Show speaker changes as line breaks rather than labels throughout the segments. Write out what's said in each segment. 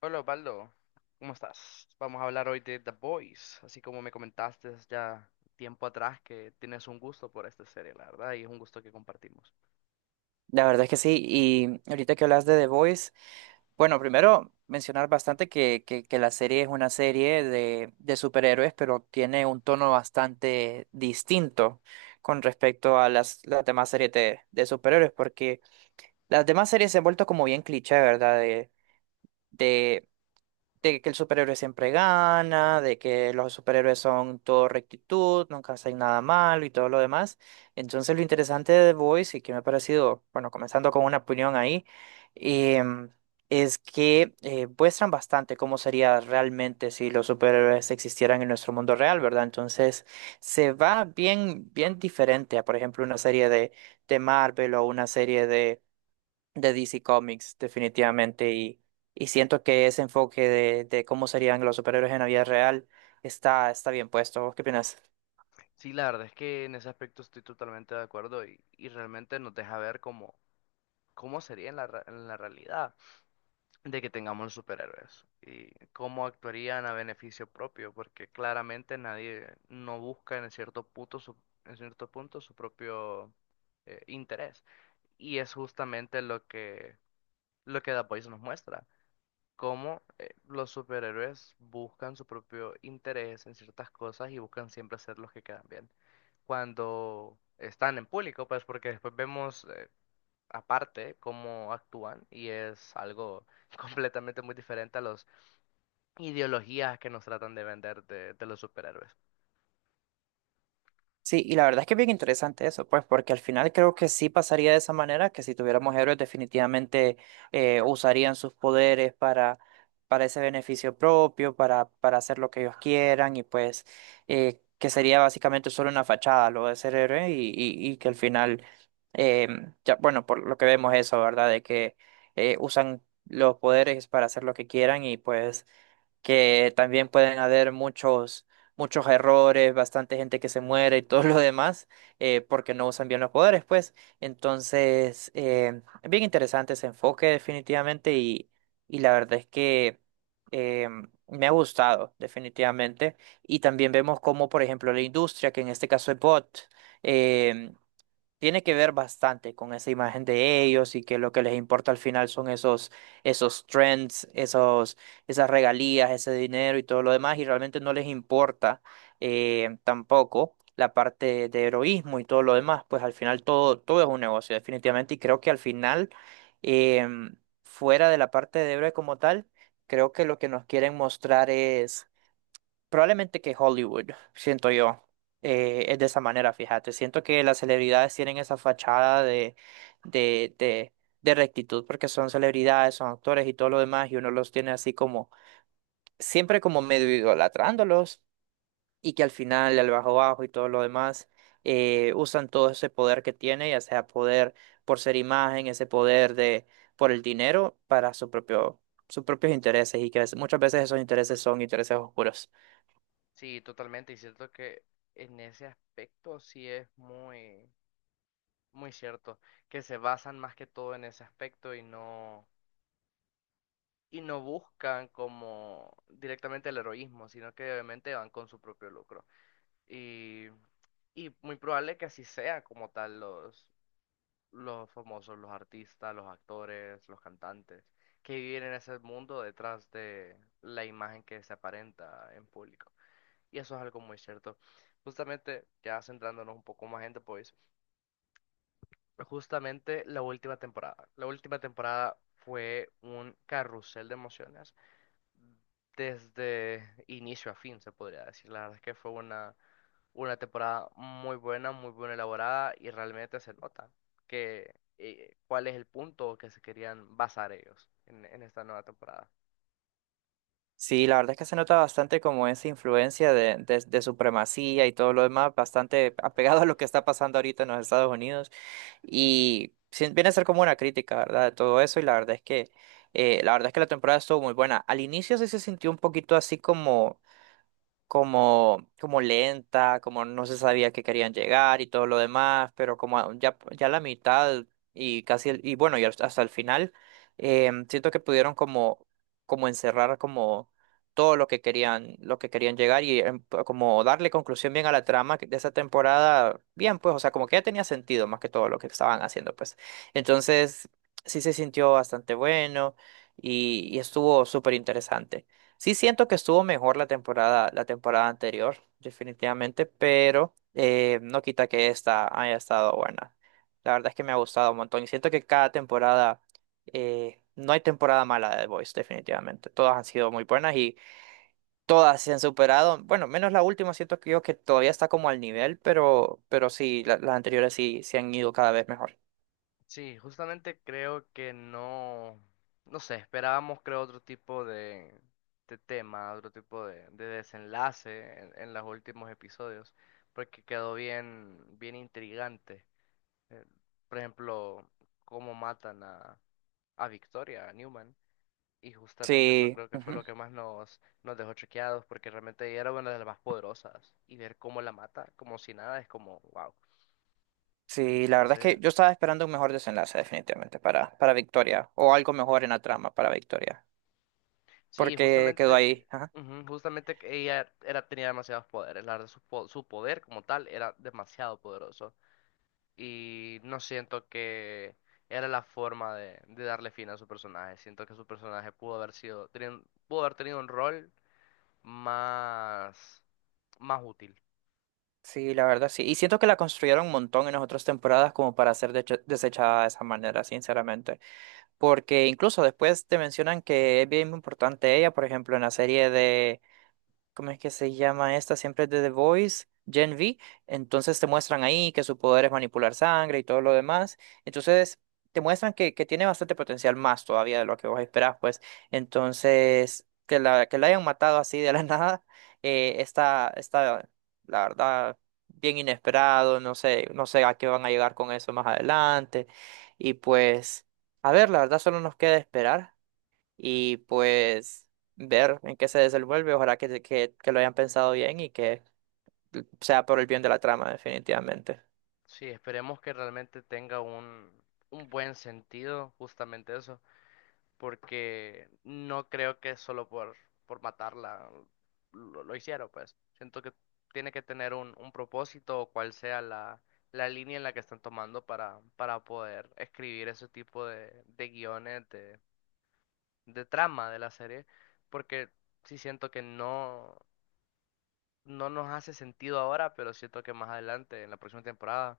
Hola Osvaldo, ¿cómo estás? Vamos a hablar hoy de The Boys, así como me comentaste ya tiempo atrás que tienes un gusto por esta serie, la verdad, y es un gusto que compartimos.
La verdad es que sí, y ahorita que hablas de The Voice, bueno, primero mencionar bastante que la serie es una serie de superhéroes, pero tiene un tono bastante distinto con respecto a las demás series de superhéroes, porque las demás series se han vuelto como bien cliché, ¿verdad? De de que el superhéroe siempre gana, de que los superhéroes son todo rectitud, nunca hacen nada malo y todo lo demás. Entonces lo interesante de The Voice y que me ha parecido, bueno, comenzando con una opinión ahí, em, es que muestran bastante cómo sería realmente si los superhéroes existieran en nuestro mundo real, ¿verdad? Entonces se va bien, bien diferente a, por ejemplo, una serie de Marvel o una serie de DC Comics, definitivamente. Y siento que ese enfoque de cómo serían los superhéroes en la vida real está, está bien puesto. ¿Vos qué opinas?
Sí, la verdad es que en ese aspecto estoy totalmente de acuerdo y realmente nos deja ver cómo, cómo sería en en la realidad de que tengamos superhéroes y cómo actuarían a beneficio propio, porque claramente nadie no busca en cierto punto su, en cierto punto su propio interés. Y es justamente lo que lo que The Voice nos muestra, cómo los superhéroes buscan su propio interés en ciertas cosas y buscan siempre hacer los que quedan bien cuando están en público, pues porque después vemos aparte cómo actúan y es algo completamente muy diferente a las ideologías que nos tratan de vender de los superhéroes.
Sí, y la verdad es que es bien interesante eso, pues, porque al final creo que sí pasaría de esa manera, que si tuviéramos héroes definitivamente usarían sus poderes para ese beneficio propio, para hacer lo que ellos quieran, y pues que sería básicamente solo una fachada lo de ser héroe, y que al final, eh, ya, bueno, por lo que vemos eso, ¿verdad? De que usan los poderes para hacer lo que quieran y pues que también pueden haber muchos, muchos errores, bastante gente que se muere y todo lo demás, porque no usan bien los poderes, pues. Entonces, es bien interesante ese enfoque definitivamente y la verdad es que eh, me ha gustado definitivamente. Y también vemos cómo, por ejemplo, la industria, que en este caso es Bot, eh, tiene que ver bastante con esa imagen de ellos y que lo que les importa al final son esos, esos trends, esos, esas regalías, ese dinero y todo lo demás, y realmente no les importa tampoco la parte de heroísmo y todo lo demás, pues al final todo, todo es un negocio, definitivamente, y creo que al final, em, fuera de la parte de héroe como tal, creo que lo que nos quieren mostrar probablemente que Hollywood, siento yo, es de esa manera, fíjate. Siento que las celebridades tienen esa fachada de, de, de rectitud porque son celebridades, son actores y todo lo demás, y uno los tiene así como, siempre como medio idolatrándolos, y que al final, al bajo bajo y todo lo demás, usan todo ese poder que tiene, ya sea poder por ser imagen, ese poder de, por el dinero, para su propio, sus propios intereses, y que es- muchas veces esos intereses son intereses oscuros.
Sí, totalmente, y cierto que en ese aspecto sí es muy, muy cierto, que se basan más que todo en ese aspecto y no buscan como directamente el heroísmo, sino que obviamente van con su propio lucro. Y, y muy probable que así sea como tal los famosos, los artistas, los actores, los cantantes, que viven en ese mundo detrás de la imagen que se aparenta en público. Y eso es algo muy cierto. Justamente, ya centrándonos un poco más en The Voice, justamente la última temporada. La última temporada fue un carrusel de emociones desde inicio a fin, se podría decir. La verdad es que fue una temporada muy buena, muy bien elaborada y realmente se nota que cuál es el punto que se querían basar ellos en esta nueva temporada.
Sí, la verdad es que se nota bastante como esa influencia de supremacía y todo lo demás, bastante apegado a lo que está pasando ahorita en los Estados Unidos. Y sí, viene a ser como una crítica, ¿verdad? De todo eso. Y la verdad es que, la verdad es que la temporada estuvo muy buena. Al inicio sí se sintió un poquito así como como lenta, como no se sabía que querían llegar y todo lo demás, pero como a- ya, ya la mitad y casi, el- y bueno, y hasta hasta el final, siento que pudieron como, como encerrar como todo lo que querían llegar y como darle conclusión bien a la trama que- de esa temporada, bien, pues, o sea, como que ya tenía sentido más que todo lo que estaban haciendo, pues. Entonces, sí se sintió bastante bueno y estuvo súper interesante. Sí siento que estuvo mejor la temporada anterior, definitivamente, pero no quita que esta haya estado buena. La verdad es que me ha gustado un montón y siento que cada temporada, no hay temporada mala de The Voice, definitivamente. Todas han sido muy buenas y todas se han superado. Bueno, menos la última, siento que yo que todavía está como al nivel, pero sí, la- las anteriores sí se han ido cada vez mejor.
Sí, justamente creo que no, no sé, esperábamos creo otro tipo de tema, otro tipo de desenlace en los últimos episodios, porque quedó bien, bien intrigante eh, por ejemplo, cómo matan a Victoria, a Newman. Y justamente eso
Sí.
creo que fue lo que
Ujú.
más nos dejó choqueados, porque realmente ella era una de las más poderosas. Y ver cómo la mata, como si nada, es como, wow.
Sí, la verdad es
Entonces,
que yo estaba esperando un mejor desenlace definitivamente para Victoria o algo mejor en la trama para Victoria,
sí,
porque quedó
justamente,
ahí. Ajá.
ujú, justamente que ella era, tenía demasiados poderes. La verdad, su poder como tal era demasiado poderoso. Y no siento que era la forma de darle fin a su personaje. Siento que su personaje pudo haber sido, pudo haber tenido un rol más, más útil.
Sí, la verdad sí. Y siento que la construyeron un montón en las otras temporadas como para ser deche- desechada de esa manera, sinceramente. Porque incluso después te mencionan que es bien importante ella, por ejemplo, en la serie, ¿cómo es que se llama esta? Siempre es de The Voice, Gen V. Entonces te muestran ahí que su poder es manipular sangre y todo lo demás. Entonces te muestran que tiene bastante potencial más todavía de lo que vos esperás, pues. Entonces, que la hayan matado así de la nada, está, está, la verdad, bien inesperado. No sé, no sé a qué van a llegar con eso más adelante. Y pues, a ver, la verdad solo nos queda esperar y pues ver en qué se desenvuelve. Ojalá que lo hayan pensado bien y que sea por el bien de la trama, definitivamente.
Sí, esperemos que realmente tenga un buen sentido, justamente eso, porque no creo que solo por matarla lo hicieron, pues. Siento que tiene que tener un propósito o cual sea la, la línea en la que están tomando para poder escribir ese tipo de guiones, de trama de la serie, porque sí siento que no. No nos hace sentido ahora, pero siento que más adelante, en la próxima temporada,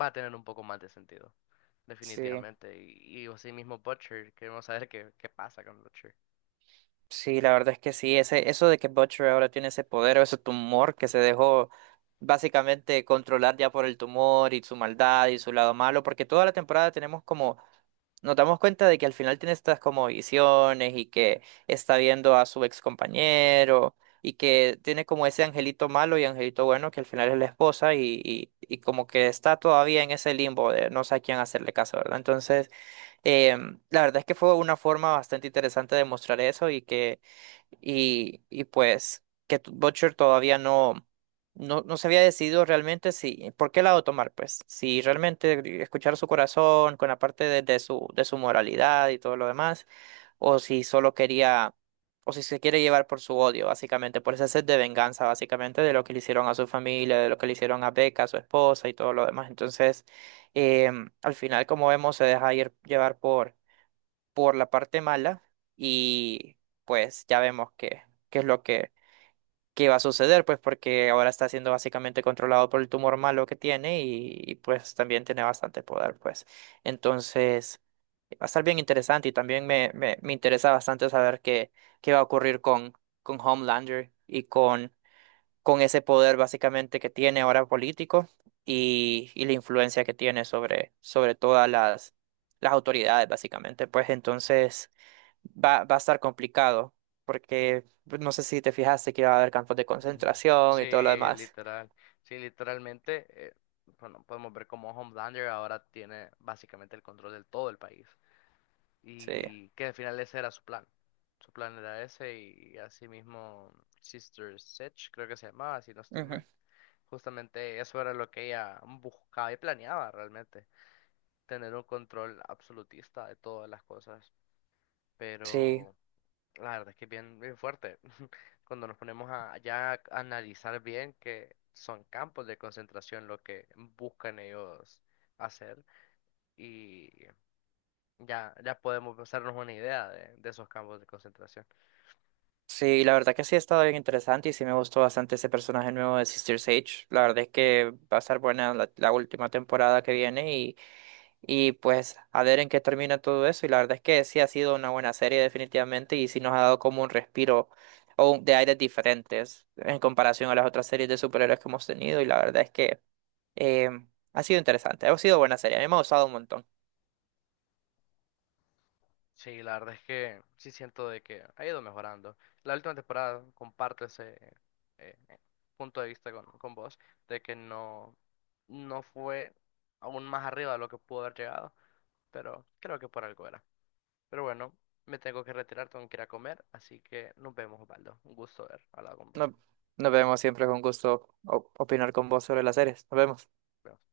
va a tener un poco más de sentido.
Sí,
Definitivamente. Y así mismo Butcher, queremos saber qué, qué pasa con Butcher.
sí, la verdad es que sí. Ese, eso de que Butcher ahora tiene ese poder o ese tumor que se dejó básicamente controlar ya por el tumor y su maldad y su lado malo, porque toda la temporada tenemos como nos damos cuenta de que al final tiene estas como visiones y que está viendo a su ex compañero y que tiene como ese angelito malo y angelito bueno que al final es la esposa y como que está todavía en ese limbo de no sé a quién hacerle caso, ¿verdad? Entonces... la verdad es que fue una forma bastante interesante de mostrar eso y que, y pues, que t- Butcher todavía no se había decidido realmente si, por qué lado tomar, pues, si realmente escuchar su corazón con la parte de su, de su moralidad y todo lo demás, o si solo quería, o si se quiere llevar por su odio, básicamente, por ese sed de venganza, básicamente, de lo que le hicieron a su familia, de lo que le hicieron a Becca, a su esposa y todo lo demás. Entonces, al final, como vemos, se deja ir- llevar por la parte mala y pues ya vemos que, qué es lo que va a suceder, pues porque ahora está siendo básicamente controlado por el tumor malo que tiene y, pues también tiene bastante poder, pues. Entonces, va a estar bien interesante y también me interesa bastante saber qué, qué va a ocurrir con Homelander y con ese poder básicamente que tiene ahora político y la influencia que tiene sobre, sobre todas las autoridades básicamente. Pues entonces va a estar complicado porque pues, no sé si te fijaste que va a haber campos de
Ujú.
concentración y todo lo
Sí,
demás.
literal. Sí, literalmente, bueno, podemos ver cómo Homelander ahora tiene básicamente el control de todo el país.
Sí,
Y que al final ese era su plan. Su plan era ese y así mismo Sister Sedge, creo que se llamaba, si no estoy
ujú.
mal. Justamente eso era lo que ella buscaba y planeaba realmente, tener un control absolutista de todas las cosas.
Sí,
Pero la verdad es que es bien, bien fuerte. Cuando nos ponemos a ya a analizar bien que son campos de concentración lo que buscan ellos hacer. Y ya, ya podemos hacernos una idea de esos campos de concentración.
sí, la verdad que sí ha estado bien interesante y sí me gustó bastante ese personaje nuevo de Sister Sage. La verdad es que va a estar buena la, la última temporada que viene. Y pues a ver en qué termina todo eso. Y la verdad es que sí ha sido una buena serie definitivamente y sí nos ha dado como un respiro o un- de aires diferentes en comparación a las otras series de superhéroes que hemos tenido. Y la verdad es que eh, ha sido interesante, ha sido buena serie, a mí me ha gustado un montón.
Sí, la verdad es que sí siento de que ha ido mejorando. La última temporada comparto ese eh, eh, punto de vista con vos, de que no, no fue aún más arriba de lo que pudo haber llegado, pero creo que por algo era. Pero bueno, me tengo que retirar, tengo que ir a comer, así que nos vemos, Osvaldo. Un gusto haber hablado con vos.
No- Nos, vemos siempre con gusto o- opinar con vos sobre las series. Nos vemos.
Nos vemos.